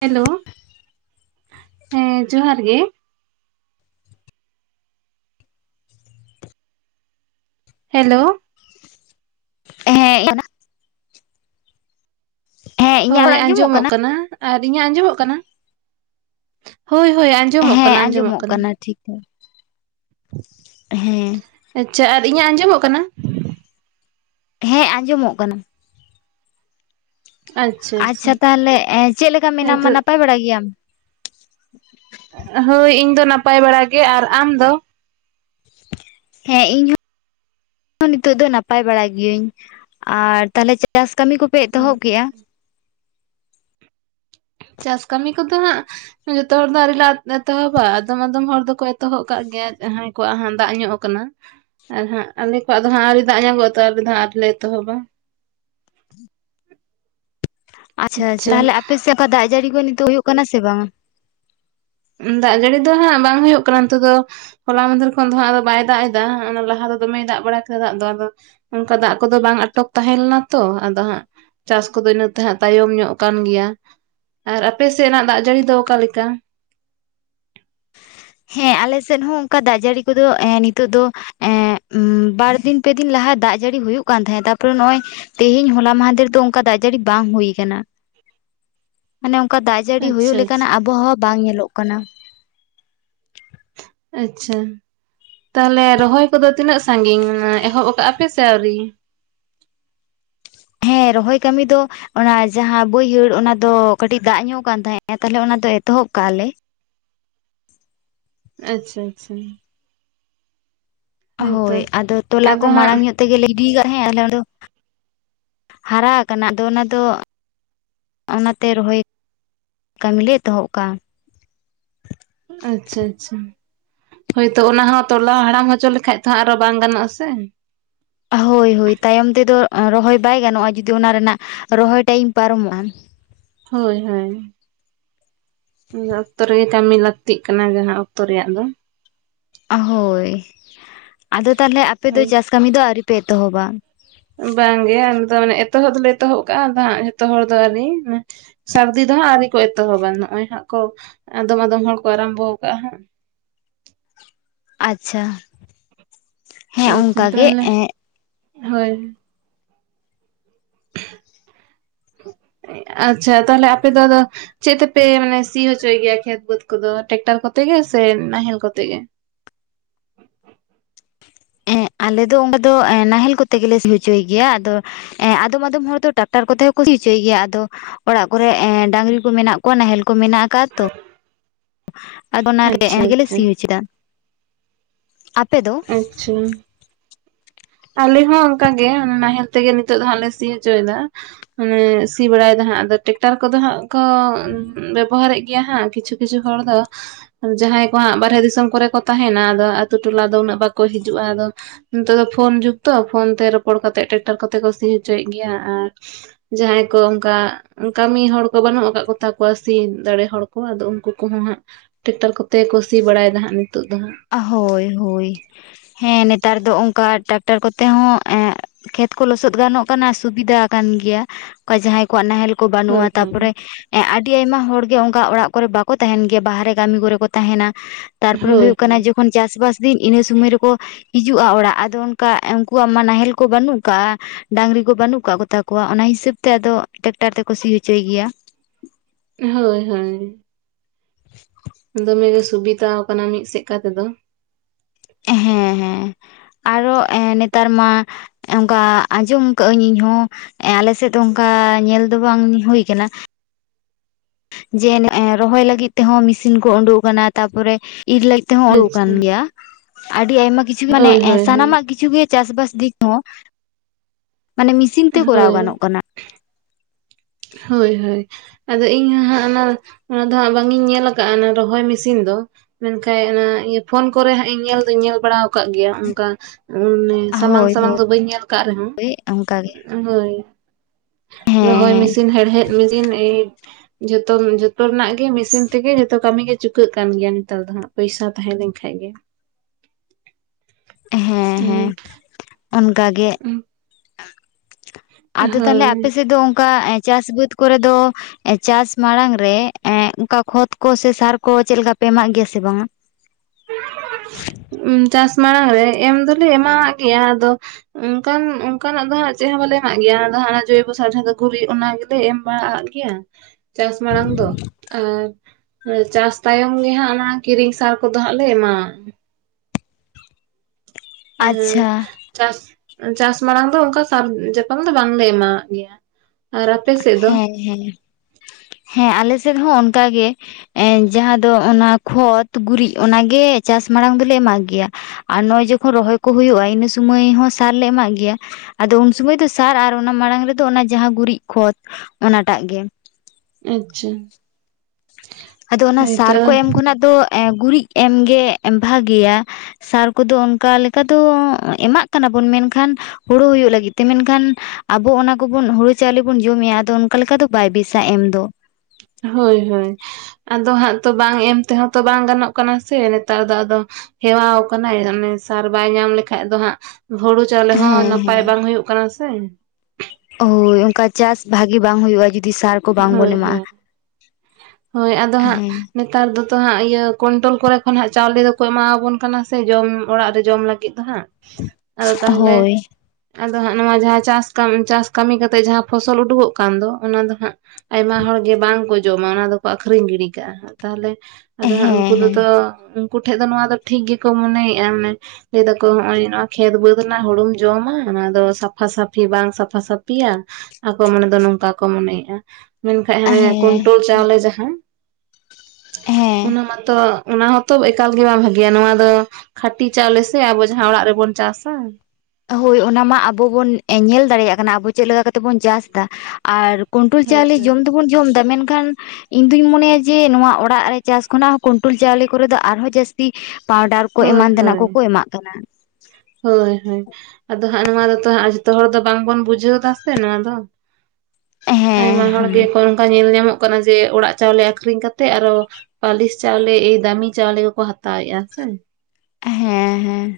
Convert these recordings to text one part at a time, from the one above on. Hello ᱦᱮᱸ ᱡᱚᱦᱟᱨ ᱜᱮ᱾ ᱦᱮᱞᱳ ᱦᱮᱸ᱾ ᱦᱮᱸ ᱤᱧᱟᱹᱜ ᱨᱚᱲ ᱦᱳᱭ ᱟᱸᱡᱚᱢᱚᱜ ᱠᱟᱱᱟ᱾ ᱟᱨ ᱤᱧᱟᱹᱜ ᱟᱸᱡᱚᱢᱚᱜ ᱠᱟᱱᱟ? ᱦᱳᱭ ᱦᱚᱭ ᱟᱸᱢᱚᱢ ᱦᱮᱸ ᱠᱟᱱᱟ ᱟᱸᱡᱚᱢᱚᱜ ᱠᱟᱱᱟ ᱟᱸᱡᱚᱢᱚᱜ ᱴᱷᱤᱠ ᱴᱷᱟᱠ ᱦᱮᱸ ᱠᱟᱱᱟ᱾ ᱟᱪᱪᱷᱟ ᱟᱨ ᱤᱧᱟᱹᱜ ᱟᱸᱡᱚᱢᱚᱜ ᱠᱟᱱᱟ? ᱦᱮᱸ ᱟᱸᱡᱚᱢᱚᱜ ᱠᱟᱱᱟ᱾ ᱟᱪᱪᱷᱟ ᱛᱟᱦᱚᱞᱮ ᱪᱮᱜ ᱞᱮᱠᱟ ᱢᱮᱱᱟᱢᱟ ᱦᱮᱸᱛᱚ ᱱᱟᱯᱟᱭ ᱵᱟᱲᱟ ᱜᱮᱭᱟᱢ? ᱦᱳᱭ ᱤᱧ ᱫᱚ ᱱᱟᱯᱟᱭ ᱵᱟᱲᱟ ᱜᱮ᱾ ᱟᱨ ᱟᱢ ᱫᱚ? ᱦᱮᱸ ᱤᱧ ᱦᱚᱸ᱾ ᱱᱤᱛᱚᱜ ᱫᱚ ᱱᱟᱯᱟᱭ ᱵᱟᱲᱟ ᱜᱤᱭᱟᱹᱧ᱾ ᱟᱨ ᱛᱟᱦᱞᱮ ᱪᱟᱥ ᱠᱟᱹᱢᱤ ᱠᱚᱯᱮ ᱮᱛᱚᱦᱚᱵ ᱠᱮᱜᱼᱟ? ᱪᱟᱥ ᱠᱟᱹᱢᱤ ᱠᱚᱫᱚ ᱦᱟᱸᱜ ᱡᱚᱛᱚ ᱦᱚᱲ ᱫᱚ ᱟᱹᱣᱨᱤ ᱞᱮ ᱮᱛᱚᱦᱚᱵᱟ᱾ ᱟᱫᱚᱢ ᱟᱫᱚᱢ ᱦᱚᱲ ᱫᱚᱠᱚ ᱮᱛᱚᱦᱚᱵ ᱠᱟᱜ ᱜᱮᱭᱟ᱾ ᱡᱟᱦᱟᱸᱭ ᱠᱚᱣᱟᱜ ᱦᱟᱸᱜ ᱫᱟᱜ ᱧᱚᱜ ᱟᱠᱟᱱᱟ᱾ ᱟᱨ ᱦᱟᱸᱜ ᱟᱞᱮ ᱠᱚᱣᱟᱜ ᱫᱚ ᱦᱟᱸᱜ ᱟᱣᱨᱤ ᱫᱟᱜ ᱧᱚᱜᱚ ᱛᱟᱞᱮ ᱫᱚ ᱦᱟᱸᱜ ᱟᱹᱣᱨᱤ ᱞᱮ ᱮᱛᱚᱦᱚᱵᱟ᱾ ᱟᱪᱪᱷᱟ ᱟᱪᱪᱷᱟ ᱛᱟᱦᱚᱞᱮ ᱟᱯᱮ ᱥᱮᱫ ᱫᱟᱜ ᱡᱟᱹᱲᱤ ᱠᱚ ᱱᱤᱛᱳᱜ ᱦᱩᱭᱩᱜ ᱠᱟᱱᱟ ᱥᱮ ᱵᱟᱝ? ᱫᱟᱜ ᱡᱟᱹᱲᱤ ᱫᱚ ᱦᱟᱸᱜ ᱵᱟᱝ ᱦᱩᱭᱩᱜ ᱠᱟᱱᱟ᱾ ᱱᱤᱛᱚᱜ ᱫᱚ ᱦᱚᱞᱟ ᱢᱟᱫᱷᱮᱨ ᱠᱷᱚᱱ ᱫᱚ ᱦᱟᱸᱜ ᱟᱫᱚ ᱵᱟᱭ ᱫᱟᱜ ᱮᱫᱟ᱾ ᱚᱱᱟ ᱞᱟᱦᱟ ᱫᱚ ᱫᱚᱢᱮᱭ ᱫᱟᱜ ᱵᱟᱲᱟᱭ ᱠᱮᱫᱟ ᱫᱟᱜ ᱫᱚ᱾ ᱟᱫᱚ ᱚᱝᱠᱟ ᱫᱟᱜ ᱠᱚᱫᱚ ᱵᱟᱝ ᱟᱴᱚᱠ ᱛᱟᱦᱮᱸ ᱞᱮᱱᱟ ᱛᱚ ᱟᱫᱚ ᱦᱟᱸᱜ ᱪᱟᱥ ᱠᱚᱫᱚ ᱤᱱᱟᱹ ᱛᱮ ᱦᱟᱸᱜ ᱛᱟᱭᱚᱢ ᱧᱚᱜ ᱠᱟᱱ ᱜᱮᱭᱟ᱾ ᱟᱨ ᱟᱯᱮ ᱥᱮᱱᱟᱜ ᱫᱟᱜ ᱡᱟᱹᱲᱤ ᱫᱚ ᱚᱠᱟᱞᱮᱠᱟ? [inaudible] ᱦᱮᱸ ᱟᱞᱮ ᱥᱮᱫ ᱦᱚᱸ ᱚᱱᱠᱟ ᱫᱟᱜ ᱡᱟᱲᱤ ᱠᱚᱫᱚ ᱮ ᱱᱤᱛᱚᱜ ᱫᱚ ᱮᱸᱜ ᱵᱟᱨ ᱫᱤᱱ ᱯᱮ ᱫᱤᱱ ᱞᱟᱦᱟ ᱫᱟᱜ ᱡᱟᱲᱤ ᱦᱩᱭᱩᱜ ᱠᱟᱱ ᱛᱟᱦᱮᱸ ᱛᱟᱨᱯᱚᱨᱮ ᱱᱚᱜᱼᱚᱭ ᱛᱤᱦᱤᱧ ᱦᱚᱞᱟ ᱢᱟᱦᱫᱷᱮᱨ ᱫᱚ ᱚᱱᱠᱟ ᱫᱟᱜ ᱡᱟᱲᱤ ᱵᱟᱝ ᱦᱩᱭ ᱟᱠᱟᱱᱟ᱾ ᱢᱟᱱᱮ ᱚᱱᱠᱟ ᱫᱟᱜ ᱡᱟᱹᱲᱤ ᱟᱪᱪᱷᱟ ᱦᱩᱭᱩᱜ ᱟᱪᱪᱷᱟ ᱞᱮᱠᱟᱱᱟᱜ ᱟᱵᱚᱦᱟᱣᱟ ᱵᱟᱝ ᱧᱮᱞᱚᱜ ᱠᱟᱱᱟ᱾ ᱟᱪᱪᱷᱟ᱾ ᱛᱟᱦᱞᱮ ᱨᱚᱦᱚᱭ ᱠᱚᱫᱚ ᱛᱤᱱᱟᱹᱜ ᱥᱟᱸᱜᱤᱧ ᱮᱦᱚᱵ ᱟᱠᱟᱜᱼᱟ ᱯᱮ ᱥᱮ ᱟᱣᱨᱤ? ᱦᱮᱸ ᱨᱚᱦᱚᱭ ᱠᱟᱢᱤ ᱫᱚ ᱚᱱᱟ ᱡᱟᱸᱦᱟᱸ ᱵᱟᱹᱭᱦᱟᱹᱲ ᱚᱱᱟ ᱫᱚ ᱠᱟᱴᱤᱡ ᱫᱟᱜ ᱧᱚᱜ ᱠᱟᱱ ᱛᱟᱦᱮᱸᱜ ᱛᱟᱦᱞᱮ ᱚᱱᱟ ᱫᱚ ᱮᱛᱚᱦᱚᱵ ᱠᱟᱜᱼᱟ ᱞᱮ᱾ ᱟᱪᱪᱷᱟ ᱟᱪᱪᱷᱟ᱾ ᱦᱳᱭᱛᱚ ᱦᱳᱭ ᱟᱫᱚ ᱛᱚᱞᱟ ᱠᱚ ᱟᱫᱚ ᱦᱟᱸᱜ ᱢᱟᱲᱟᱝ ᱧᱚᱜ ᱛᱮᱜᱮᱞᱮ ᱜᱤᱰᱤᱭ ᱠᱟᱜ ᱛᱟᱦᱮᱸ ᱛᱟᱦᱞᱮ ᱟᱫᱚ ᱦᱟᱨᱟ ᱟᱠᱟᱱᱟ᱾ ᱟᱫᱚ ᱚᱱᱟ ᱫᱚ ᱚᱱᱟᱛᱮ ᱨᱚᱦᱚᱭ ᱠᱟᱹᱢᱤ ᱞᱮ ᱮᱛᱚᱦᱚᱵ ᱠᱟᱜᱼᱟ᱾ ᱟᱪᱪᱷᱟ ᱟᱪᱪᱷᱟ᱾ ᱦᱳᱭᱛᱚ ᱚᱱᱟ ᱦᱚᱸ ᱛᱚᱞᱟ ᱦᱟᱲᱟᱢ ᱦᱚᱪᱚ ᱞᱮᱠᱷᱟᱡ ᱛᱚ ᱟᱨᱚ ᱵᱟᱝ ᱜᱟᱱᱚᱜᱼᱟ ᱥᱮ᱾ ᱦᱳᱭ ᱦᱳᱭ ᱛᱟᱭᱚᱢ ᱛᱮᱫᱚ ᱨᱚᱦᱚᱭ ᱵᱟᱭ ᱜᱟᱱᱚᱜᱼᱟ ᱡᱩᱫᱤ ᱚᱱᱟ ᱨᱮᱱᱟᱜ ᱨᱚᱦᱚᱭ ᱴᱟᱭᱤᱢ ᱯᱟᱨᱚᱢᱚᱜᱼᱟ᱾ ᱦᱳᱭ ᱦᱳᱭ᱾ ᱚᱱᱟ ᱚᱠᱛᱚ ᱨᱮᱜᱮ ᱠᱟᱢᱤ ᱞᱟᱠᱛᱤᱜ ᱠᱟᱱᱟ ᱡᱟᱸᱦᱟᱸ ᱚᱠᱛᱚ ᱨᱮᱭᱟᱜ ᱫᱚ᱾ ᱦᱳᱭ᱾ ᱟᱫᱚ ᱛᱟᱦᱞᱮ ᱟᱯᱮ ᱫᱚ ᱦᱳᱭ ᱪᱟᱥ ᱠᱟᱢᱤ ᱫᱚ ᱟᱣᱨᱤ ᱯᱮ ᱮᱛᱚᱦᱚᱵᱟ? ᱵᱟᱝᱜᱮ ᱟᱞᱮ ᱫᱚ ᱢᱟᱱᱮ ᱮᱛᱚᱦᱚᱵ ᱫᱚᱞᱮ ᱮᱛᱚᱦᱚᱵ ᱠᱟᱜᱼᱟ ᱟᱫᱚ ᱦᱟᱸᱜ ᱡᱚᱛᱚ ᱦᱚᱲ ᱫᱚ ᱟᱣᱨᱤ᱾ ᱥᱟᱨᱫᱤ ᱫᱚ ᱦᱟᱸᱜ ᱟᱣᱨᱤ ᱠᱚ ᱮᱛᱚᱦᱚᱵᱟ᱾ ᱱᱚᱜᱼᱚᱭ ᱦᱟᱸᱜ ᱠᱚ ᱟᱫᱚᱢ ᱟᱫᱚᱢ ᱦᱚᱲ ᱠᱚ ᱟᱨᱟᱢᱵᱚ ᱟᱠᱟᱜᱼᱟ ᱦᱟᱸᱜ᱾ ᱟᱪᱪᱷᱟ᱾ ᱦᱮᱸ ᱟᱪᱪᱷᱟ ᱚᱱᱠᱟ ᱜᱮ ᱛᱟᱦᱞᱮ ᱮᱸ ᱦᱳᱭ [inaudible] ᱟᱪᱪᱷᱟ ᱛᱟᱦᱞᱮ ᱟᱯᱮ ᱫᱚ ᱟᱫᱚ ᱪᱮᱫ ᱛᱮᱯᱮ ᱢᱟᱱᱮ ᱥᱤ ᱦᱚᱪᱚᱭ ᱜᱮᱭᱟ ᱠᱷᱮᱛ ᱵᱟᱹᱫᱽ ᱠᱚᱫᱚ ᱴᱨᱟᱠᱴᱟᱨ ᱠᱚᱛᱮ ᱜᱮ ᱥᱮ ᱱᱟᱦᱮᱞ ᱠᱚᱛᱮ ᱜᱮ? ᱮᱸᱜ ᱟᱞᱮ ᱫᱚ ᱚᱸᱰᱮ ᱫᱚ ᱱᱟᱦᱮᱞ ᱠᱚᱛᱮ ᱜᱮᱞᱮ ᱥᱤ ᱦᱚᱪᱚᱭ ᱜᱮᱭᱟ ᱟᱫᱚ ᱮᱸ ᱟᱫᱚᱢ ᱟᱫᱚᱢ ᱦᱚᱲ ᱫᱚ ᱴᱟᱠᱴᱟᱨ ᱠᱚᱛᱮ ᱦᱚᱸᱠᱚ ᱥᱤ ᱦᱚᱪᱚᱭ ᱜᱮᱭᱟ᱾ ᱟᱫᱚ ᱚᱲᱟᱜ ᱠᱚᱨᱮ ᱮᱸ ᱰᱟᱝᱨᱤ ᱠᱚ ᱢᱮᱱᱟᱜ ᱠᱚᱣᱟ ᱱᱟᱦᱮᱞ ᱠᱚ ᱢᱮᱱᱟᱜ ᱟᱠᱟᱜᱼᱟᱛᱚ᱾ ᱟᱫᱚ ᱚᱱᱟᱨᱮᱻᱮ ᱟᱪᱪᱷᱟ ᱜᱮᱞᱮ ᱟᱪᱪᱷᱟ ᱥᱤ ᱦᱚᱪᱚᱭᱟ᱾ ᱟᱯᱮ ᱫᱚ? ᱪᱩᱧ ᱟᱞᱮ ᱦᱚᱸ ᱚᱱᱠᱟ ᱜᱮ ᱱᱟᱦᱮᱞ ᱛᱮᱜᱮ ᱱᱤᱛᱚᱜ ᱫᱚ ᱦᱟᱸᱜ ᱞᱮ ᱥᱤ ᱦᱚᱪᱚᱭᱫᱟ᱾ ᱢᱟᱱᱮ ᱥᱤ ᱵᱟᱲᱟᱭᱫᱟ ᱦᱟᱸᱜ ᱟᱫᱚ ᱴᱮᱠᱴᱟᱨ ᱠᱚᱫᱚ ᱦᱟᱸᱜ ᱠᱚ ᱵᱮᱵᱚᱦᱟᱨᱮᱜ ᱜᱮᱭᱟ ᱦᱟᱸᱜ ᱠᱤᱪᱷᱩ ᱠᱤᱪᱷᱩ ᱦᱚᱲ ᱫᱚ ᱡᱟᱸᱦᱟᱸᱭ ᱠᱚ ᱦᱟᱸᱜ ᱵᱟᱨᱦᱮ ᱫᱤᱥᱚᱢ ᱠᱚᱨᱮ ᱠᱚ ᱛᱟᱦᱮᱱᱟ ᱟᱫᱚ ᱟᱛᱩ ᱴᱚᱞᱟ ᱫᱚ ᱩᱱᱟᱹᱜ ᱵᱟᱠᱚ ᱦᱤᱡᱩᱜᱼᱟ᱾ ᱟᱫᱚ ᱱᱤᱛᱚᱜ ᱫᱚ ᱯᱷᱳᱱ ᱡᱩᱜᱽ ᱛᱚ ᱯᱷᱳᱱ ᱛᱮ ᱨᱚᱯᱚᱲ ᱠᱟᱛᱮᱫ ᱴᱮᱠᱴᱟᱨ ᱠᱚᱛᱮ ᱠᱚ ᱥᱤ ᱦᱚᱪᱚᱭᱮᱫ ᱜᱮᱭᱟ᱾ ᱟᱨ ᱡᱟᱸᱦᱟᱸᱭ ᱠᱚ ᱚᱝᱠᱟ ᱠᱟᱢᱤ ᱦᱚᱲ ᱠᱚ ᱵᱟᱱᱩᱜ ᱟᱠᱟᱫ ᱠᱚᱛᱟ ᱠᱚᱣᱟ ᱥᱤᱱ ᱫᱟᱲᱮ ᱦᱚᱲ ᱠᱚ ᱟᱫᱚ ᱩᱱᱠᱩ ᱠᱚᱸᱦᱚᱸ ᱦᱟᱸᱜ ᱴᱮᱠᱴᱟᱨ ᱠᱚᱛᱮ ᱜᱮᱠᱚ ᱥᱤ ᱵᱟᱲᱟᱭ ᱫᱟ ᱦᱟᱸᱜ ᱱᱤᱛᱚᱜ ᱫᱚ ᱦᱟᱸᱜ ᱦᱳᱭ ᱦᱳᱭ ᱦᱮᱸ ᱱᱮᱛᱟᱨ ᱫᱚ ᱚᱱᱠᱟ ᱴᱟᱠᱴᱟᱨ ᱠᱚᱛᱮ ᱦᱚᱸ ᱮᱸᱜ ᱠᱷᱮᱛ ᱠᱚ ᱞᱚᱥᱚᱫ ᱜᱟᱱᱚᱜ ᱠᱟᱱᱟ ᱥᱩᱵᱤᱫᱟ ᱟᱠᱟᱱ ᱜᱮᱭᱟ᱾ ᱡᱟᱸᱦᱟᱸᱭ ᱠᱚᱣᱟᱜ ᱱᱟᱦᱮᱞ ᱠᱚ ᱵᱟᱱᱩᱜᱼᱟ ᱦᱳᱭ ᱦᱳᱭ ᱛᱟᱯᱚᱨᱮ ᱟᱰᱤ ᱟᱭᱢᱟ ᱦᱚᱲ ᱜᱮ ᱚᱱᱠᱟ ᱚᱲᱟᱜ ᱠᱚᱨᱮ ᱵᱟᱠᱚ ᱛᱟᱦᱮᱱ ᱜᱮᱭᱟ ᱵᱟᱦᱨᱮ ᱠᱟᱢᱤ ᱠᱚᱨᱮ ᱠᱚ ᱛᱟᱦᱮᱱᱟᱺ ᱛᱟᱨᱯᱚᱨᱮ ᱦᱳᱭ ᱦᱩᱭᱩᱜ ᱠᱟᱱᱟ ᱦᱳᱭ ᱡᱚᱠᱷᱚᱱ ᱪᱟᱥ ᱵᱟᱥ ᱫᱤᱱ ᱤᱱᱟᱹ ᱥᱩᱢᱚᱭ ᱨᱮᱠᱚ ᱦᱤᱡᱩᱜᱼᱟ ᱚᱲᱟᱜ ᱟᱫᱚ ᱚᱱᱠᱟ ᱩᱱᱠᱩᱣᱟᱜ ᱢᱟ ᱱᱟᱦᱮᱞ ᱠᱚ ᱵᱟᱱᱩᱜ ᱠᱟᱜᱼᱟ᱾ ᱰᱟᱝᱨᱤ ᱠᱚ ᱵᱟᱱᱩᱜ ᱠᱟᱜ ᱠᱚᱛᱟ ᱠᱚᱣᱟ ᱚᱱᱟ ᱦᱤᱥᱟᱹᱵ ᱛᱮ ᱟᱫᱚ ᱴᱮᱠᱴᱟᱨ ᱛᱮᱠᱚ ᱥᱤ ᱦᱚᱪᱚᱭ ᱜᱮᱭᱟ᱾ ᱦᱳᱭ ᱦᱳᱭ ᱫᱚᱢᱮᱜᱮ ᱥᱩᱵᱤᱫᱟ ᱟᱠᱟᱱᱟ ᱢᱤᱫ ᱥᱮᱫ ᱠᱟᱜ ᱛᱮᱫᱚ ᱦᱮᱸ ᱦᱮᱸ ᱟᱨᱚ ᱮᱸ ᱱᱮᱛᱟᱨ ᱢᱟ ᱚᱝᱠᱟ ᱟᱸᱡᱚᱢ ᱠᱟᱹᱜ ᱟᱹᱧ ᱤᱧᱦᱚᱸ ᱟᱞᱮ ᱥᱮᱫ ᱫᱚ ᱚᱱᱠᱟ ᱧᱮᱞ ᱫᱚ ᱵᱟᱝ ᱦᱩᱭ ᱠᱟᱱᱟ᱾ ᱡᱮ ᱱᱮᱜᱼᱮ ᱨᱚᱦᱚᱭ ᱞᱟᱜᱤᱫ ᱛᱮᱸᱦᱚᱸ ᱢᱮᱥᱤᱱ ᱠᱚ ᱳᱸᱰᱳᱸᱜᱽ ᱠᱟᱱᱟ ᱛᱟᱯᱚᱨᱮ ᱤᱨ ᱞᱟᱜᱤᱫ᱾ ᱛᱮᱸᱦᱚᱸ ᱩᱰᱩᱠ ᱟᱠᱟᱱ ᱟᱪᱪᱷᱟ ᱜᱮᱭᱟ ᱟᱰᱤ ᱟᱭᱢᱟ ᱠᱤᱪᱷᱩ ᱢᱟᱱᱮ ᱦᱳᱭ ᱦᱳᱭ ᱦᱳᱭ ᱥᱟᱱᱟᱢᱟᱜ ᱠᱤᱪᱷᱩ ᱜᱮ ᱪᱟᱥ ᱵᱟᱥ ᱫᱤᱱ ᱫᱚᱸ ᱢᱟᱱᱮ ᱢᱮᱥᱤᱱ ᱛᱮ ᱠᱚᱨᱟᱣ ᱦᱳᱭ ᱜᱟᱱᱚᱜ ᱠᱟᱱᱟ ᱦᱳᱭ ᱦᱳᱭ ᱟᱫᱚ ᱤᱧ ᱦᱚᱸ ᱦᱟᱸᱜ ᱚᱱᱟ ᱚᱱᱟ ᱫᱚ ᱦᱟᱸᱜ ᱵᱟᱝ ᱤᱧ ᱧᱮᱞ ᱟᱠᱟᱫᱟᱼᱟ ᱚᱱᱟ ᱨᱚᱦᱚᱭ ᱢᱮᱥᱤᱱ ᱫᱚ ᱢᱮᱱᱠᱷᱟ ᱚᱱᱟ ᱯᱷᱳᱱ ᱠᱚᱨᱮ ᱦᱟᱜ‌ ᱤᱧ ᱧᱮᱞ ᱫᱩᱧ ᱧᱮᱞ ᱵᱟᱲᱟ ᱟᱠᱟᱟᱜ ᱜᱮᱭᱟ ᱚᱱᱠᱟ ᱥᱟᱢᱟᱝ ᱦᱳᱭ ᱥᱟᱢᱟᱝ ᱫᱚ ᱦᱳᱭ ᱵᱟᱹᱧ ᱧᱮᱞ ᱠᱟᱜ ᱨᱮᱦᱚᱸ ᱚᱱᱠᱟᱜᱮ ᱦᱳᱭ ᱨᱚᱦᱚᱭ ᱦᱮᱸ ᱢᱮᱥᱤᱱ [unintelligible] ᱡᱚᱛᱚ ᱡᱷᱚᱛᱚ ᱨᱮᱱᱟᱜ ᱢᱮᱥᱤᱱ ᱛᱮᱜᱮ ᱡᱷᱚᱛᱚ ᱠᱟᱹᱢᱤ ᱜᱮ ᱪᱩᱠᱟᱹᱜ ᱠᱟᱱ ᱜᱮᱭᱟ ᱱᱮᱛᱟᱨ ᱫᱚ ᱦᱟᱸᱜ ᱾ ᱯᱚᱭᱥᱟ ᱛᱟᱦᱮᱸ ᱞᱮᱱ ᱠᱷᱟᱡ ᱜᱤ᱾ ᱦᱮᱸ ᱦᱮᱸ ᱚᱱᱠᱟ ᱜᱮ ᱜᱮ ᱟᱫᱚ ᱛᱟᱦᱚᱞᱮ ᱦᱳᱭ ᱟᱯᱮ ᱥᱮᱫ ᱫᱚ ᱚᱱᱠᱟ ᱪᱟᱥ ᱵᱟᱹᱫᱽ ᱠᱚᱨᱮ ᱫᱚ ᱪᱟᱥ ᱢᱟᱲᱟᱝ ᱨᱮ ᱮ ᱚᱱᱠᱟ ᱠᱷᱚᱛ ᱠᱚ ᱥᱮ ᱥᱟᱨ ᱠᱚ ᱪᱮᱫ ᱞᱮᱠᱟ ᱯᱮ ᱮᱢᱟᱜ ᱜᱮᱭᱟ ᱥᱮ ᱵᱟᱝ? [inaudible] ᱪᱟᱥ ᱢᱟᱲᱟᱝ ᱨᱮ ᱮᱢ ᱫᱚᱞᱮ ᱮᱢᱟᱣᱟᱜ ᱜᱮᱭᱟ, ᱟᱫᱚ ᱚᱱᱠᱟᱱ ᱚᱱᱠᱟᱱᱟᱜ ᱫᱚ ᱦᱟᱜ ᱪᱮᱫ ᱦᱚᱸ ᱵᱟᱞᱮ ᱮᱢᱟᱜ ᱜᱮᱭᱟ ᱫᱚ ᱚᱱᱟ ᱡᱳᱚᱭᱵᱚᱥᱟᱨ ᱡᱟᱦᱟᱸ ᱫᱚ ᱜᱩᱨᱤᱡ ᱚᱱᱟ ᱞᱮ ᱮᱢ ᱵᱟᱲᱟᱜ ᱜᱮᱭᱟ ᱪᱟᱥ ᱢᱟᱲᱟᱝ ᱫᱚ, ᱟᱨ ᱪᱟᱥ ᱛᱟᱭᱚᱢ ᱜᱮᱦᱟᱸᱜ ᱚᱱᱟ ᱠᱤᱨᱤᱧ ᱥᱟᱨ ᱠᱚᱫᱚ ᱦᱟᱸᱜ ᱞᱮ ᱮᱢᱟᱣᱟᱜ-ᱟ ᱟᱪᱪᱷᱟ [unintelligible] ᱪᱟᱥ ᱪᱟᱥ ᱢᱟᱲᱟᱝ ᱫᱚ ᱚᱱᱠᱟ ᱥᱟᱨ ᱡᱟᱯᱚᱱ ᱫᱚ ᱵᱟᱝᱞᱮ ᱮᱢᱟᱜ ᱜᱮᱭᱟ, ᱟᱨ ᱥᱮᱫ ᱫᱚ ᱦᱮᱸ ᱦᱮᱸ, ᱦᱮᱸ ᱟᱞᱮ ᱥᱮᱫ ᱦᱚᱸ ᱚᱱᱠᱟ ᱜᱮ᱾ ᱡᱟᱦᱟᱸ ᱫᱚ ᱚᱱᱟ ᱠᱷᱚᱛ ᱜᱩᱨᱤᱡ ᱚᱱᱟᱜᱮ ᱪᱟᱥ ᱢᱟᱲᱟᱝ ᱫᱚᱞᱮ ᱮᱢᱟᱜ ᱜᱮᱭᱟ ᱟᱨ ᱱᱚᱜᱼᱚᱭ ᱡᱚᱠᱷᱚᱱ ᱨᱚᱦᱚᱭ ᱠᱚ ᱦᱩᱭᱩᱜᱼᱟ ᱤᱱᱟᱹ ᱥᱚᱢᱚᱭ ᱦᱚᱸ ᱥᱟᱨ ᱞᱮ ᱮᱢᱟᱜ ᱜᱮᱭᱟ ᱟᱫᱚ ᱩᱱ ᱥᱚᱢᱚᱭ ᱫᱚ ᱥᱟᱨ ᱟᱨ ᱚᱱᱟ ᱢᱟᱲᱟᱝ ᱨᱮᱫᱚ ᱚᱱᱟ ᱡᱟᱦᱟᱸ ᱜᱩᱨᱤᱡ ᱠᱷᱚᱛ ᱚᱱᱟᱴᱟᱜ ᱜᱮ ᱟᱪᱪᱷᱟ ᱟᱫᱚ ᱚᱱᱟ ᱥᱟᱨ ᱦᱳᱭᱛᱚ ᱠᱚ ᱮᱢ ᱠᱷᱚᱱᱟᱜ ᱫᱚ ᱜᱩᱨᱤᱡ ᱮᱢᱜᱮ ᱵᱷᱟᱜᱮᱭᱟ ᱥᱟᱨ ᱠᱚᱫᱚ ᱚᱱᱠᱟ ᱞᱮᱠᱟ ᱫᱚ ᱮᱢᱟᱜ ᱠᱟᱱᱟ ᱵᱚᱱ ᱢᱮᱱᱠᱷᱟᱱ ᱦᱳᱲᱳ ᱦᱩᱭᱩᱜ ᱞᱟᱹᱜᱤᱫ ᱛᱮ ᱢᱮᱱᱠᱷᱟᱱ ᱟᱵᱚ ᱚᱱᱟ ᱠᱚᱵᱚᱱ ᱦᱩᱲᱩ ᱪᱟᱣᱞᱮ ᱵᱚᱱ ᱡᱚᱢ ᱮᱫᱟ ᱟᱫᱚ ᱚᱱᱠᱟ ᱞᱮᱠᱟ ᱫᱚ ᱵᱟᱭ ᱵᱮᱥᱟ ᱮᱢ ᱫᱚ ᱦᱳᱭ ᱦᱳᱭ ᱟᱫᱚ ᱦᱟᱸᱜ ᱛᱚ ᱵᱟᱝ ᱮᱢ ᱛᱮᱦᱚᱸ ᱛᱚ ᱵᱟᱝ ᱜᱟᱱᱚᱜ ᱠᱟᱱᱟ ᱥᱮ ᱱᱮᱛᱟᱨ ᱫᱚ ᱟᱫᱚ ᱦᱮᱣᱟᱣ ᱠᱟᱱᱟᱭ ᱚᱱᱮ ᱥᱟᱨ ᱵᱟᱭ ᱧᱟᱢ ᱞᱮᱠᱷᱟᱱ ᱫᱚ ᱦᱟᱸᱜ ᱦᱩᱲᱩ ᱪᱟᱣᱞᱮ ᱦᱚᱸ ᱦᱮᱸ ᱱᱟᱯᱟᱭ ᱦᱮᱸ ᱵᱟᱝ ᱦᱩᱭᱩᱜ ᱠᱟᱱᱟ ᱥᱮ ᱦᱳᱭ ᱚᱱᱠᱟ ᱪᱟᱥ ᱵᱷᱟᱜᱤ ᱵᱟᱝ ᱦᱳᱭᱳᱜᱼᱟ ᱡᱩᱫᱤ ᱥᱟᱨ ᱠᱚ ᱵᱟᱝ ᱦᱳᱭ ᱵᱚᱱ ᱦᱳᱭ ᱮᱢᱟᱜᱼᱟ ᱦᱳᱭ ᱟᱫᱚ ᱦᱟᱸᱜ ᱦᱮᱸ ᱱᱮᱛᱟᱨ ᱫᱚ ᱛᱚ ᱦᱟᱸᱜ ᱤᱭᱟᱹ ᱠᱚᱱᱴᱳᱞ ᱠᱚᱨᱮ ᱠᱷᱚᱱ ᱦᱟᱸᱜ ᱪᱟᱣᱞᱮ ᱫᱚᱠᱚ ᱮᱢᱟᱣᱟᱵᱚᱱ ᱠᱟᱱᱟ ᱥᱮ ᱡᱚᱢ ᱚᱲᱟᱜ ᱨᱮ ᱡᱚᱢ ᱞᱟᱹᱜᱤᱫ ᱫᱚ ᱦᱟᱸᱜ ᱦᱪ [inaudible] ᱟᱫᱚ ᱛᱟᱦᱚᱞᱮ ᱟᱫᱚ ᱦᱟᱸᱜ ᱱᱚᱣᱟ ᱡᱟᱦᱟᱸ ᱪᱟᱥ ᱠᱟᱹᱢᱤ ᱪᱟᱥ ᱠᱟᱹᱢᱤ ᱠᱟᱛᱮᱜ ᱡᱟᱦᱟᱸ ᱯᱷᱚᱥᱚᱞ ᱩᱰᱩᱠᱚᱜ ᱠᱟᱱ ᱫᱚ ᱚᱱᱟ ᱫᱚ ᱦᱟᱸᱜ ᱟᱭᱢᱟ ᱦᱚᱲᱜᱮ ᱵᱟᱝᱠᱚ ᱡᱚᱢᱟ ᱚᱱᱟ ᱫᱚᱠᱚ ᱟᱠᱷᱨᱤᱧ ᱜᱤᱰᱤ ᱠᱟᱜᱼᱟ ᱛᱟᱦᱚᱞᱮ ᱟᱫᱚ ᱦᱟᱸᱜ ᱩᱱᱠᱩ ᱦᱮᱸ ᱫᱚ ᱦᱮᱸ ᱛᱚ ᱩᱱᱠᱩ ᱴᱷᱮᱡ ᱫᱚ ᱱᱚᱣᱟ ᱫᱚ ᱴᱷᱤᱠ ᱜᱮᱠᱚ ᱢᱚᱱᱮᱭᱮᱫᱟ ᱢᱟᱱᱮ ᱞᱟᱹᱭ ᱫᱟᱠᱚ ᱱᱚᱜᱼᱚᱭ ᱱᱚᱣᱟ ᱠᱷᱮᱛ ᱵᱟᱹᱫᱽ ᱨᱮᱱᱟᱜ ᱦᱩᱲᱩᱢ ᱡᱚᱢᱟ ᱚᱱᱟ ᱫᱚ ᱥᱟᱯᱷᱟ ᱥᱟᱯᱷᱤ ᱵᱟᱝ ᱥᱟᱯᱷᱟ ᱥᱟᱯᱷᱤᱭᱟ ᱟᱠᱚ ᱢᱚᱱᱮ ᱫᱚ ᱱᱚᱝᱠᱟ ᱠᱚ ᱢᱚᱱᱮᱭᱮᱫᱼᱟ ᱢᱮᱱᱠᱷᱟᱡ ᱦᱟᱱᱮ ᱦᱮᱸ ᱠᱩᱱᱴᱚᱞ ᱪᱟᱣᱞᱮ ᱡᱟᱦᱟᱸ ᱦᱮᱸ ᱚᱱᱟ ᱢᱟᱛᱚ ᱚᱱᱟ ᱦᱚᱸᱛᱚ ᱮᱠᱟᱞ ᱜᱮ ᱵᱟᱝ ᱵᱷᱟᱜᱮᱭᱟ ᱱᱚᱣᱟ ᱫᱚ ᱠᱷᱟᱹᱴᱤ ᱪᱟᱣᱞᱮ ᱥᱮ ᱟᱵᱚ ᱡᱟᱦᱟᱸ ᱚᱲᱟᱜ ᱨᱮᱵᱚᱱ ᱪᱟᱥᱟ ᱦᱳᱭ ᱚᱱᱟᱢᱟ ᱟᱵᱚ ᱵᱚᱱ ᱧᱮᱞ ᱫᱟᱲᱮᱭᱟᱜ ᱠᱟᱱᱟ ᱟᱵᱚ ᱪᱮᱫ ᱞᱮᱠᱟ ᱠᱟᱛᱮᱜ ᱵᱚᱱ ᱪᱟᱥ ᱮᱫᱟ ᱟᱨ ᱠᱩᱱᱴᱩᱞ ᱦᱳᱭ ᱪᱟᱣᱞᱮ ᱦᱳᱭ ᱡᱚᱢ ᱫᱚᱵᱚᱱ ᱡᱚᱢ ᱮᱫᱟ ᱢᱮᱱᱠᱷᱟᱱ ᱤᱧ ᱫᱩᱧ ᱢᱚᱱᱮᱭᱟ ᱡᱮ ᱱᱚᱣᱟ ᱚᱲᱟᱜ ᱨᱮ ᱪᱟᱥ ᱠᱷᱚᱱᱟᱜ ᱦᱚᱸ ᱠᱩᱱᱴᱩᱞ ᱪᱟᱣᱞᱮ ᱠᱚᱨᱮ ᱫᱚ ᱟᱨᱦᱚᱸ ᱡᱟᱹᱥᱛᱤ ᱯᱟᱣᱰᱟᱨ ᱠᱚ ᱦᱳᱭ ᱮᱢᱟᱱ ᱛᱮᱱᱟᱜ ᱦᱳᱭ ᱠᱚᱠᱚ ᱮᱢᱟᱜ ᱠᱟᱱᱟ ᱦᱳᱭ ᱦᱳᱭ ᱟᱫᱚ ᱦᱟᱸᱜ ᱱᱚᱣᱟ ᱫᱚ ᱛᱚ ᱦᱟᱸᱜ ᱡᱚᱛᱚ ᱦᱚᱲ ᱫᱚ ᱵᱟᱝ ᱵᱚᱱ ᱵᱩᱡᱷᱟᱹᱣ ᱫᱟ ᱥᱮ ᱱᱚᱣᱟ ᱫᱚ ᱟᱭᱢᱟ ᱦᱮᱸ ᱦᱚᱲ ᱦᱮᱸ ᱜᱮᱠᱚ ᱚᱱᱠᱟ ᱧᱮᱞ ᱧᱟᱢᱚᱜ ᱠᱟᱱᱟ ᱠᱟᱱᱟ ᱡᱮ ᱚᱲᱟᱜ ᱪᱟᱣᱞᱮ ᱟᱠᱷᱨᱤᱧ ᱠᱟᱛᱮ ᱟᱨᱚ᱾ ᱯᱟᱹᱞᱤᱥ ᱪᱟᱣᱞᱮ ᱮᱭ ᱫᱟᱹᱢᱤ ᱪᱟᱣᱞᱮ ᱜᱮᱠᱚ ᱦᱟᱛᱟᱣᱮᱜ-ᱟ ᱦᱮᱸ-ᱥᱮ᱾ ᱦᱮᱸ ᱦᱮᱸ᱾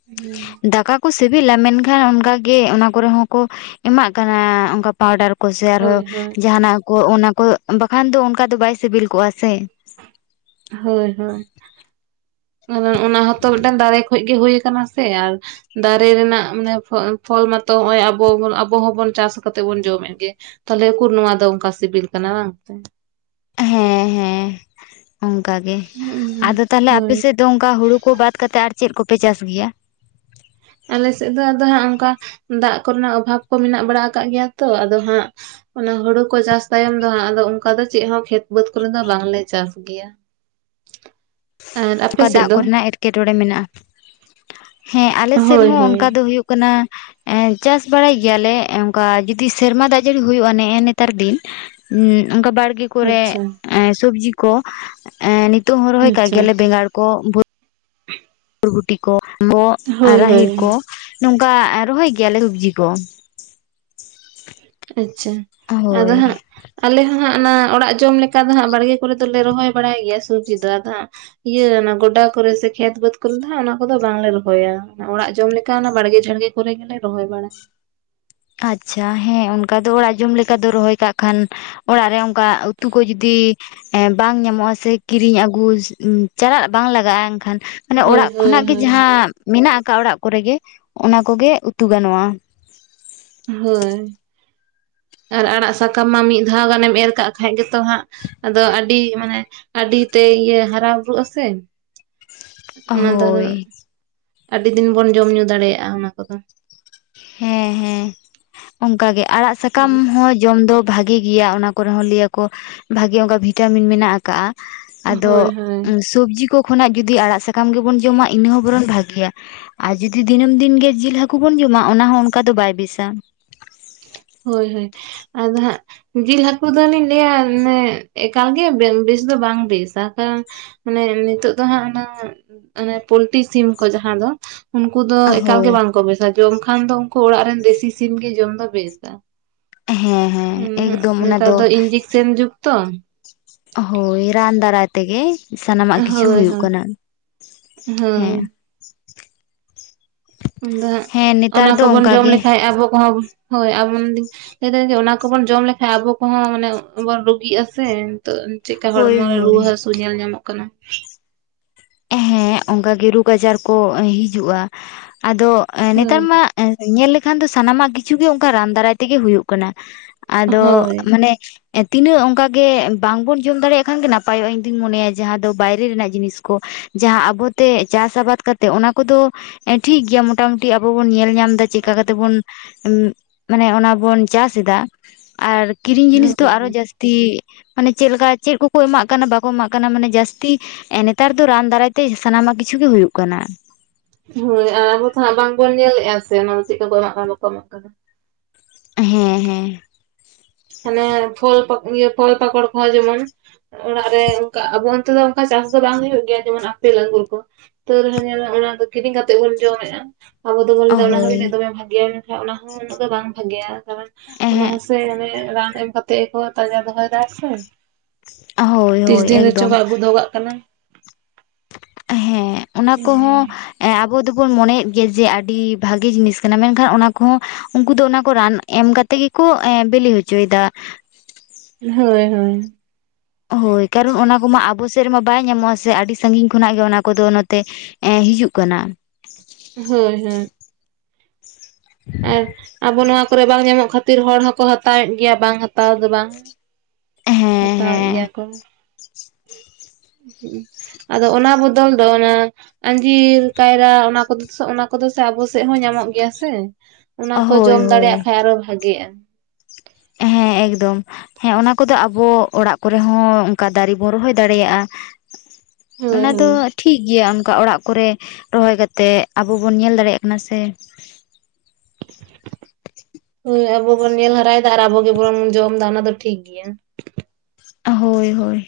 [inaudible] ᱫᱟᱠᱟ ᱠᱚ ᱥᱤᱵᱤᱞᱟ ᱢᱮᱱᱠᱷᱟᱱ ᱚᱱᱠᱟ ᱜᱮ ᱚᱱᱟ ᱠᱚᱨᱮ ᱦᱚᱸᱠᱚ ᱮᱢᱟᱜ ᱠᱟᱱᱟ ᱚᱱ ᱯᱟᱣᱰᱟᱨ ᱠᱚ ᱥᱮ ᱟᱨᱦᱚᱸ ᱦᱳᱭ ᱦᱳᱭ ᱡᱟᱦᱟᱱᱟᱜ ᱠᱚ ᱚᱱᱟ ᱠᱚ ᱵᱟᱠᱷᱟᱱ ᱫᱚ ᱚᱱᱠᱟ ᱫᱚ ᱵᱟᱭ ᱥᱤᱵᱤᱞ ᱠᱚᱜᱼᱟ ᱥᱮ᱾ ᱦᱳᱭ ᱦᱳᱭ ᱚᱱᱟ ᱦᱚᱸᱛᱚ ᱢᱤᱫᱴᱮᱱ ᱫᱟᱨᱮ ᱠᱷᱚᱡ ᱜᱮ ᱦᱩᱭ ᱠᱟᱱᱟ ᱥᱮ ᱟᱨ᱾ ᱫᱟᱨᱮ ᱨᱮᱱᱟᱜ ᱢᱟᱱᱮ ᱯᱷᱚᱞ ᱢᱟᱛᱚ ᱱᱚᱸᱜᱼᱚᱭ ᱟᱵᱚ ᱵᱚᱱ ᱟᱵᱚ ᱦᱚᱸᱵᱚᱱ ᱪᱟᱥ ᱠᱟᱛᱮᱜ ᱵᱚᱱ ᱡᱚᱢᱮᱫ ᱜᱮ ᱛᱟᱦᱞᱮ ᱩᱠᱩᱨ ᱱᱚᱭᱟ ᱫᱚ ᱚᱱᱠᱟ ᱥᱤᱵᱤᱞ ᱠᱟᱱᱟ ᱵᱟᱝᱛᱮ ᱦᱮᱸ ᱦᱮᱸ᱾ ᱚᱱᱠᱟ ᱜᱮ ᱟᱫᱚ ᱛᱟᱦᱚᱞᱮ ᱦᱳᱭ ᱟᱯᱮᱥᱮᱫ ᱫᱚ ᱚᱱᱠᱟ ᱦᱩᱲᱩ ᱠᱚ ᱵᱟᱫᱽ ᱠᱟᱛᱮᱫ ᱟᱨ ᱪᱮᱫ ᱠᱚᱯᱮ ᱪᱟᱥ ᱜᱮᱭᱟ᱾ ᱟᱞᱮᱥᱮᱫ ᱫᱚ ᱟᱫᱚ ᱦᱟᱸᱜ ᱚᱱᱠᱟ ᱫᱟᱜ ᱠᱚᱨᱮᱱᱟᱜ ᱚᱵᱷᱟᱵᱽ ᱠᱚ ᱢᱮᱱᱟᱜ ᱵᱟᱲᱟ ᱟᱠᱟᱫ ᱜᱮᱭᱟ ᱛᱚ ᱟᱫᱚ ᱦᱟᱸᱜ᱾ ᱚᱱᱟ ᱦᱩᱲᱩ ᱠᱚ ᱪᱟᱥ ᱛᱟᱭᱚᱢ ᱫᱚ ᱦᱟᱸᱜ ᱟᱫᱚ ᱚᱱᱠᱟ ᱫᱚ ᱪᱮᱫ ᱦᱚᱸ ᱠᱷᱮᱛ ᱵᱟᱹᱫ ᱠᱚᱨᱮ ᱫᱚ ᱵᱟᱝᱞᱮ ᱪᱟᱥ ᱜᱮᱭᱟ᱾ [inaudible] ᱟᱨ ᱟᱯᱮ ᱚᱠᱟ ᱥᱮᱫ ᱫᱟᱜ ᱫᱚ? ᱠᱚᱨᱮᱱᱟᱜ ᱮᱴᱠᱮᱴᱚᱬᱮ ᱢᱮᱱᱟᱜ-ᱟ ᱦᱮᱸ ᱟᱞᱮ ᱥᱮᱫ ᱦᱳᱭ ᱦᱚᱸ ᱦᱳᱭ ᱚᱱᱠᱟ ᱫᱚ ᱦᱩᱭᱩᱜ ᱾ ᱠᱟᱱᱟ᱾ [inaudible] ᱮ ᱪᱟᱥ ᱵᱟᱲᱟᱭ ᱜᱮᱭᱟᱞᱮ ᱚᱱᱠᱟ ᱡᱩᱫᱤ ᱥᱮᱨᱢᱟ ᱫᱟᱜ ᱡᱟᱹᱲᱤ ᱦᱩᱭᱩᱜᱼᱟ ᱱᱮ-ᱮ ᱱᱮᱛᱟᱨ ᱫᱤᱱ᱾ [unintelligible] ᱚᱱᱠᱟ ᱵᱟᱲᱜᱮ᱾ ᱠᱚᱨᱮ ᱟᱪᱪᱷᱟ ᱥᱚᱵᱽᱡᱤ ᱠᱚ ᱮ ᱱᱤᱛᱚᱜ ᱦᱚᱸ ᱨᱚᱦᱚᱭ᱾ ᱠᱟᱜ ᱟᱪᱪᱷᱟ ᱜᱮᱭᱟᱞᱮ ᱟᱪᱪᱷᱟ ᱵᱮᱸᱜᱟᱲ ᱠᱚ ᱵᱚᱨᱵᱷᱩᱴᱤ ᱠᱚ [unintelligible] ᱟᱨ ᱦᱳᱭ ᱦᱳᱭ ᱨᱟᱦᱮᱲ ᱠᱚ ᱱᱚᱝᱠᱟ ᱨᱚᱦᱚᱭ ᱜᱮᱭᱟᱞᱮ ᱥᱚᱵᱡᱤ ᱠᱚ᱾ ᱟᱪᱪᱷᱟ [inaudible] ᱟᱫᱚ ᱦᱳᱭ ᱦᱟᱸᱜ᱾ ᱟᱞᱮ ᱦᱚᱸ ᱦᱟᱸᱜ ᱚᱱᱟ ᱚᱲᱟᱜ ᱡᱚᱢ ᱞᱮᱠᱟ ᱫᱚ ᱦᱟᱸᱜ ᱵᱟᱲᱜᱮ ᱠᱚᱨᱮ ᱫᱚᱞᱮ ᱨᱚᱦᱚᱭ ᱵᱟᱲᱟᱭ ᱜᱮᱭᱟ ᱥᱚᱵᱡᱤ ᱫᱚ ᱟᱫᱚ ᱦᱟᱸᱜ ᱾ ᱤᱭᱟᱹ ᱚᱱᱟ ᱜᱚᱰᱟ ᱠᱚᱨᱮ ᱥᱮ ᱠᱷᱮᱛ ᱵᱟᱹᱫᱽ ᱠᱚᱨᱮ ᱫᱚ ᱦᱟᱸᱜ ᱚᱱᱟ ᱠᱚᱫᱚ ᱵᱟᱝᱞᱮ ᱨᱚᱦᱚᱭᱟ ᱚᱲᱟᱜ ᱡᱚᱢ ᱞᱮᱠᱟ ᱚᱱᱟ ᱵᱟᱲᱜᱮ ᱡᱷᱟᱲᱜᱮ ᱯᱚᱚᱨ ᱜᱮᱞᱮ ᱨᱚᱦᱚᱭ ᱵᱟᱲᱟᱭ᱾ ᱟᱪᱪᱷᱟ ᱦᱮᱸ ᱚᱱᱠᱟ ᱫᱚ ᱚᱲᱟᱜ ᱡᱚᱢ ᱞᱮᱠᱟ ᱫᱚ ᱨᱚᱦᱚᱭ ᱠᱟᱜ ᱠᱷᱟᱱ ᱚᱲᱟᱜ ᱨᱮ ᱚᱱᱠᱟ ᱩᱛᱩ ᱠᱚ ᱡᱩᱫᱤ ᱮ ᱵᱟᱝ ᱧᱟᱢᱚᱜᱼᱟ ᱥᱮ ᱠᱤᱨᱤᱧ ᱟᱹᱜᱩ ᱪᱟᱞᱟᱜ ᱵᱟᱝ ᱞᱟᱜᱟᱜᱼᱟ ᱮᱱᱠᱷᱟᱱ᱾ ᱢᱟᱱᱮ ᱦᱳᱭ ᱚᱲᱟᱜ ᱦᱳᱭ ᱠᱷᱚᱱᱟᱜ ᱜᱮ ᱦᱳᱭ ᱡᱟᱦᱟᱸ ᱢᱮᱱᱟᱜ ᱟᱠᱟᱫ ᱚᱲᱟᱜ ᱠᱚᱨᱮ ᱜᱮ ᱚᱱᱟ ᱠᱚᱜᱮ ᱩᱛᱩ ᱜᱟᱱᱚᱜᱼᱟ᱾ ᱦᱚᱭ᱾ ᱟᱨ ᱟᱲᱟᱜ ᱥᱟᱠᱟᱢ ᱢᱟ ᱢᱤᱫ ᱫᱷᱟᱣ ᱜᱟᱱᱮᱢ ᱮᱨ ᱠᱟᱜ ᱠᱷᱟᱡ ᱜᱮᱛᱚ ᱦᱟᱸᱜ ᱟᱫᱚ ᱟᱹᱰᱤ ᱢᱟᱱᱮ ᱟᱹᱰᱤ ᱛᱮ ᱤᱭᱟᱹ ᱦᱟᱨᱟ ᱵᱩᱨᱩᱜ ᱟᱥᱮ ᱚᱱᱟ ᱫᱚ ᱟᱫᱚ ᱦᱳᱭ [inaudible] ᱟᱹᱰᱤ ᱫᱤᱱ ᱵᱚᱱ ᱡᱚᱢ ᱧᱩ ᱫᱟᱲᱮᱭᱟᱜᱼᱟ ᱚᱱᱟ ᱠᱚᱫᱚ᱾ ᱦᱮᱸ ᱦᱮᱸ [inaudible] ᱚᱱᱠᱟᱜᱮ ᱟᱲᱟᱜ ᱥᱟᱠᱟᱢ ᱦᱚᱸ ᱡᱚᱢ ᱫᱚ ᱵᱷᱟᱜᱮ ᱜᱮᱭᱟ ᱚᱱᱟ ᱠᱚᱨᱮ ᱦᱚᱸ ᱞᱟᱹᱭᱟᱠᱚ ᱵᱷᱟᱜᱤ ᱚᱱᱠᱟ ᱵᱷᱤᱴᱟᱢᱤᱱ ᱢᱮᱱᱟᱜ ᱟᱠᱟᱫᱟ᱾ [unintelligible] ᱟᱫᱚ ᱦᱳᱭ ᱦᱳᱭ ᱩᱢ᱾ ᱥᱚᱵᱽᱡᱤ ᱠᱚ ᱠᱷᱚᱱᱟᱜ ᱡᱩᱫᱤ ᱟᱲᱟᱜ ᱥᱟᱠᱟᱢ ᱜᱮᱵᱚᱱ ᱡᱚᱢᱟ ᱤᱱᱟᱹ ᱦᱚᱸ ᱵᱚᱨᱚᱱ ᱵᱷᱟᱜᱮᱭᱟ᱾ ᱟᱨ ᱡᱩᱫᱤ ᱫᱤᱱᱟᱹᱢ ᱫᱤᱱᱜᱮ ᱡᱤᱞ ᱦᱟᱹᱠᱩ ᱵᱚᱱ ᱡᱚᱢᱟ ᱚᱱᱟ ᱦᱚᱸ ᱚᱱᱠᱟ ᱫᱚ ᱵᱟᱭ ᱵᱮᱥᱟ᱾ ᱦᱚᱭ ᱦᱚᱭ [inaudible] ᱟᱫᱚ ᱦᱟᱸᱜ ᱡᱤᱞ ᱦᱟᱹᱠᱩ ᱫᱚᱞᱤᱧ ᱞᱟᱹᱭᱟ ᱢᱟᱱᱮ ᱮᱠᱟᱞᱜᱮ ᱵᱮᱥ ᱫᱚ ᱵᱟᱝ ᱵᱮᱥᱟ ᱠᱟᱨᱚᱱ ᱢᱟᱱᱮ ᱱᱤᱛᱚᱜ ᱫᱚ ᱦᱟᱸᱜ ᱚᱱᱟ [unintelligible] ᱦᱟᱱᱮ ᱯᱳᱞᱴᱤ ᱥᱤᱢ ᱠᱚ ᱡᱟᱦᱟᱸ ᱫᱚ᱾ ᱩᱱᱠᱩ ᱫᱚ ᱮᱠᱟᱞᱜᱮ ᱦᱳᱭ ᱵᱟᱝ ᱠᱚ ᱵᱮᱥᱟ ᱡᱚᱢ ᱠᱷᱟᱱ ᱫᱚ ᱩᱱᱠᱩ ᱚᱲᱟᱜ ᱨᱮᱱ ᱫᱮᱥᱤ ᱥᱤᱢ ᱜᱮ ᱡᱚᱢ ᱫᱚ ᱵᱮᱥᱟ᱾ ᱦᱮᱸ ᱦᱮᱸ ᱮᱠᱫᱚᱢ [unintelligible] ᱚᱱᱟ ᱱᱮᱛᱟᱨ ᱫᱚ ᱤᱧᱡᱮᱠᱥᱮᱱ ᱡᱩᱜᱽ ᱛᱚ᱾ ᱦᱚᱭ ᱨᱟᱱ ᱫᱟᱨᱟᱭ ᱛᱮ ᱜᱮ᱾ ᱥᱟᱱᱟᱢᱟᱜ ᱠᱤᱪᱷᱩ ᱦᱳᱭ ᱦᱩᱭᱩᱜ ᱦᱳᱭ ᱠᱟᱱᱟ ᱦᱳᱭ [unintelligible] ᱦᱮᱸ᱾ ᱩᱱ ᱫᱚ ᱦᱟᱹᱜ ᱦᱮᱸ [unintelligible] ᱚᱱᱟ ᱱᱮᱛᱟᱨ ᱫᱚ ᱠᱚᱵᱚᱱ ᱚᱱᱠᱟ ᱡᱚᱢ ᱜᱮ ᱞᱮᱠᱷᱟᱡ ᱟᱵᱚ ᱠᱚᱦᱚᱸ ᱦᱚᱭ [unintelligible] ᱞᱟᱹᱭ ᱫᱟᱹᱧ ᱡᱮ ᱚᱱᱟ ᱠᱚᱵᱚᱱ ᱡᱚᱢ ᱞᱮᱠᱷᱟᱱ ᱟᱵᱚ ᱠᱚᱦᱚᱸ ᱢᱟᱱᱮ ᱵᱚᱱ ᱨᱩᱜᱤᱜᱼᱟ ᱥᱮ᱾ ᱛᱚ ᱪᱮᱫᱮᱠᱟ ᱦᱳᱭ ᱦᱚᱲᱢᱚ ᱨᱮ ᱦᱳᱭ ᱨᱩᱣᱟᱹ ᱦᱟᱹᱥᱩ ᱧᱮᱞ ᱧᱟᱢᱚᱜ ᱠᱟᱱᱟ᱾ ᱦᱮᱸ ᱚᱱᱠᱟ ᱜᱮ ᱨᱥᱜᱽ ᱟᱡᱟᱨ ᱠᱚ ᱦᱤᱡᱩᱜᱼᱟ ᱟᱫᱚ ᱱᱮᱛᱟᱨ ᱦᱳᱭ ᱢᱟ ᱮ ᱧᱮᱞ ᱞᱮᱠᱷᱟᱱ ᱫᱚ ᱥᱟᱱᱟᱢᱟᱜ ᱠᱤᱪᱷᱩ ᱜᱮ ᱚᱱᱠᱟ ᱨᱟᱱ ᱫᱟᱨᱟᱭ ᱛᱮ ᱜᱮ ᱦᱩᱭᱩᱜ ᱠᱟᱱᱟ᱾ ᱟᱫᱚᱜ ᱦᱳᱭ ᱢᱟᱱᱮᱼᱼ ᱮᱸ ᱛᱤᱱᱟᱹᱜ ᱚᱱᱠᱟ ᱜᱮ ᱵᱟᱝ ᱵᱚᱱ ᱡᱚᱢ ᱫᱟᱲᱮᱭᱟᱜ ᱠᱷᱟᱱ ᱜᱮ ᱱᱟᱯᱟᱭᱚᱜ-ᱟ ᱤᱧ ᱫᱩᱧ ᱢᱚᱱᱮᱭᱟ ᱡᱟᱦᱟᱸ ᱫᱚ ᱵᱟᱭᱨᱮ ᱨᱮᱱᱟᱜ ᱡᱤᱱᱤᱥᱼᱼ ᱠᱚ ᱡᱟᱦᱟᱸ ᱟᱵᱚ ᱛᱮ ᱪᱟᱥ ᱟᱵᱟᱫᱽ ᱠᱟᱛᱮᱜ ᱚᱱᱟ ᱠᱚᱫᱚᱼᱼ ᱮᱸ ᱴᱷᱤᱠ ᱜᱮᱭᱟ ᱢᱚᱴᱟᱼᱢᱩᱴᱤ ᱟᱵᱚ ᱵᱚᱱ ᱧᱮᱞ‌ ᱧᱟᱢᱼᱼ ᱫᱟ ᱪᱮᱠᱟ ᱠᱟᱛᱮᱜ ᱵᱩᱱ [inaudible] ᱩᱸᱢ [inaudible] ᱢᱟᱱᱮ ᱚᱱᱟ ᱵᱚᱱ ᱪᱟᱥᱮᱫᱟ [inaudible] ᱟᱨᱼᱼ ᱠᱤᱨᱤᱧ ᱡᱤᱱᱤᱥ ᱫᱚ ᱟᱨᱚ ᱦᱳᱭ ᱡᱟᱹᱥᱼᱼ ᱛᱤ ᱢᱟᱱᱮ ᱪᱮᱫ ᱞᱮᱠᱟ ᱪᱮᱜ ᱠᱚᱠᱚ ᱮᱢᱟᱜ ᱠᱟᱱᱟ ᱵᱟᱠᱚ ᱮᱢᱟᱜ ᱠᱟᱱᱟ ᱢᱟᱱᱮ ᱡᱟᱹᱥᱛᱤ ᱮᱸ ᱱᱮᱼᱼ ᱱᱮᱛᱟᱨ ᱫᱚ ᱨᱟᱱ ᱫᱟᱨᱟᱭ ᱛᱮ ᱥᱟᱱᱟᱢᱟᱜ ᱠᱤᱪᱷᱩ ᱜᱮ ᱦᱩᱭᱩᱜ ᱠᱟᱱᱟ᱾ ᱦᱚᱭ ᱟᱨ ᱟᱵᱚ ᱛᱚ ᱦᱟᱸᱜ ᱵᱟᱝ ᱵᱚᱱ ᱧᱮᱞᱮᱜ-ᱟ ᱥᱮ ᱚᱱᱟ ᱫᱚ ᱪᱮᱫ ᱠᱟ ᱠᱚ ᱮᱢᱟᱜ ᱠᱟᱱᱟ ᱵᱟᱠᱚ ᱮᱢᱟᱜ ᱠᱟᱱᱟ᱾ ᱦᱮᱸ ᱦᱮᱸ᱾ ᱢᱟᱱᱮ ᱯᱷᱚᱞ ᱯᱟ ᱤᱭᱟᱹ ᱯᱷᱚᱞ ᱯᱟᱠᱚᱲ ᱠᱚᱦᱚᱸ ᱡᱮᱢᱚᱱᱼᱼ ᱚᱲᱟᱜ ᱨᱮ ᱚᱱᱠᱟ ᱟᱵᱚ ᱚᱱᱛᱮ ᱫᱚ ᱚᱱᱠᱟ ᱪᱟᱥ ᱫᱚ ᱵᱟᱝ ᱦᱩᱭᱩᱜ ᱜᱮᱭᱟ ᱡᱮᱢᱚᱱ ᱟᱯᱮᱞ ᱟᱹᱝᱜᱩᱨ ᱠᱚ᱾ ᱛᱟᱹᱣ ᱨᱮᱦᱚᱸ ᱧᱮᱞ ᱚᱱᱟ ᱫᱚ ᱠᱤᱨᱤᱧ ᱠᱟᱛᱮ ᱵᱚᱱ ᱡᱚᱢᱮᱜ-ᱟ᱾ ᱟᱵᱚ ᱫᱚᱵᱚᱱ ᱞᱟᱹᱭ ᱫᱟ ᱚᱱᱟ ᱦᱚᱸ ᱦᱳᱭ ᱡᱟᱱᱮᱡ ᱫᱚᱢᱮ ᱵᱷᱟᱜᱮ ᱭᱟ ᱢᱮᱱ ᱠᱷᱟᱱ ᱚᱱᱟ ᱦᱚᱸ ᱩᱱᱟᱹᱜ ᱫᱚ ᱵᱟᱝ ᱵᱷᱟᱜᱮ ᱭᱟ ᱠᱟᱨᱚᱱ ᱚᱱᱟ ᱮᱦᱮᱸᱜ ᱦᱚᱸ ᱥᱮ ᱚᱱᱮ ᱼᱼ ᱨᱟᱱ ᱮᱢ ᱠᱟᱛᱮᱜ ᱜᱮ ᱠᱚ ᱛᱟᱡᱟ ᱫᱚ ᱵᱟᱭ ᱛᱟᱦᱮᱱᱟ ᱥᱮ᱾ ᱦᱳᱭ [inaudible] ᱛᱤᱥ ᱦᱳᱭ ᱫᱤᱱ ᱨᱮᱪᱚ ᱮᱠᱫᱚᱢ ᱟᱜᱩ ᱫᱚᱦᱚ ᱠᱟᱜ ᱠᱟᱱᱟ᱾ ᱦᱮᱸ ᱚᱱᱟ ᱠᱚᱦᱚᱸᱼᱼ ᱮᱸ ᱟᱵᱩ ᱫᱚᱵᱚᱱ ᱢᱚᱱᱮᱭᱮᱫ ᱜᱮᱭᱟ ᱡᱮ ᱟᱰᱤ ᱵᱷᱟᱜᱤ ᱡᱤᱱᱤᱥ ᱠᱟᱱᱟ ᱢᱮᱱᱠᱷᱟᱱ ᱚᱱᱟ ᱠᱩᱦᱚᱸ ᱩᱱᱠᱩ ᱫᱚ ᱚᱱᱟ ᱠᱚ ᱨᱟᱱ ᱮᱢ ᱠᱟᱛᱼᱼ ᱛᱮ ᱜᱮᱠᱚ ᱮᱸ ᱵᱮᱞᱤ ᱦᱚᱪᱩᱭ ᱫᱟ᱾ ᱦᱚᱭ ᱦᱚᱭ᱾ ᱦᱳᱭ ᱠᱟᱨᱚᱱ ᱚᱱᱟ ᱠᱚᱢᱟ ᱟᱵᱚ ᱥᱮᱜ ᱨᱮᱢᱟ ᱵᱟᱭ ᱧᱟᱢᱚᱜ-ᱟ ᱥᱮ ᱟᱰᱤ ᱥᱟᱸᱜᱤᱧ ᱠᱷᱚᱱᱟᱜ ᱜᱮ ᱚᱱᱟ ᱠᱚᱫᱚ ᱱᱚᱛᱮᱼᱼ ᱮᱸ ᱦᱤᱡᱩᱜ ᱠᱟᱱᱟ᱾ ᱟ ᱦᱳᱭ ᱦᱮᱸᱦᱮᱸ ᱟᱵᱚ ᱱᱚᱣᱟ ᱠᱚᱨᱮ ᱵᱟᱝ ᱧᱟᱢᱚᱜ ᱠᱷᱟᱹᱛᱤᱨ ᱦᱚᱲ ᱦᱚᱸᱠᱚ ᱦᱟᱛᱟᱣᱮᱫ ᱜᱮᱭᱟ ᱵᱟᱝ ᱦᱟᱛᱟᱣ ᱫᱚ ᱵᱟᱝ᱾ ᱦᱮᱸ ᱦᱟᱛᱟᱣᱮᱜ ᱜᱮᱭᱟ ᱦᱮᱸ ᱠᱚ᱾ ᱦᱩᱸᱜ ᱟᱫᱚ ᱚᱱᱟ ᱵᱚᱫᱚᱞ ᱫᱚ ᱚᱱᱟᱼᱼ ᱟᱸᱡᱤᱨ ᱠᱟᱹᱭᱨᱟ ᱚᱱᱟ ᱠᱚᱫᱚᱥ ᱚᱱᱟ ᱠᱚᱫᱚ ᱥᱮ ᱟᱵᱚ ᱥᱮᱜ ᱦᱚᱸ ᱧᱟᱢᱚᱜ ᱜᱮᱭᱟ ᱥᱮ᱾ ᱚᱱᱟ ᱠᱚ ᱦᱳᱭ ᱡᱚᱢ ᱦᱳᱭ ᱫᱟᱲᱮᱭᱟᱜ ᱠᱷᱟᱡ ᱟᱨᱚ ᱵᱷᱟᱜᱮᱜ-ᱟ᱾ ᱦᱮᱸ ᱮᱠᱫᱚᱢ᱾ ᱦᱮᱸ ᱚᱱᱟ ᱠᱚᱫᱚ ᱟᱵᱚ ᱚᱲᱟᱜ ᱠᱚᱨᱮ ᱦᱚᱸ ᱚᱱᱠᱟ ᱫᱟᱨᱮ ᱵᱚᱱ ᱨᱚᱦᱚᱭ ᱫᱟᱲᱮᱭᱟᱜ-ᱟ᱾ ᱦᱳᱭ ᱚᱱᱟ ᱫᱚᱼᱼ ᱦᱳᱭ ᱴᱷᱤᱠ ᱜᱮᱭᱟ ᱚᱸᱠᱟ ᱚᱲᱟᱜ ᱠᱚᱨᱮ ᱨᱚᱦᱚᱭ ᱠᱟᱛᱮᱜ ᱟᱵᱚ ᱵᱚᱱ ᱧᱮᱞ ᱫᱟᱲᱮᱭᱟᱜ ᱠᱟᱱᱟ, ᱥᱮᱼᱼ ᱦᱳᱭ ᱟᱵᱚ ᱵᱚᱱ ᱧᱮᱞ ᱦᱟᱨᱟᱭ ᱮᱫᱟ ᱟᱨ ᱟᱵᱚ ᱜᱮ ᱵᱚᱱ ᱡᱚᱢ ᱮᱫᱟ ᱚᱱᱟ ᱫᱚ ᱴᱷᱤᱠ ᱜᱮᱭᱟ᱾ ᱦᱳᱭ ᱦᱚᱭ᱾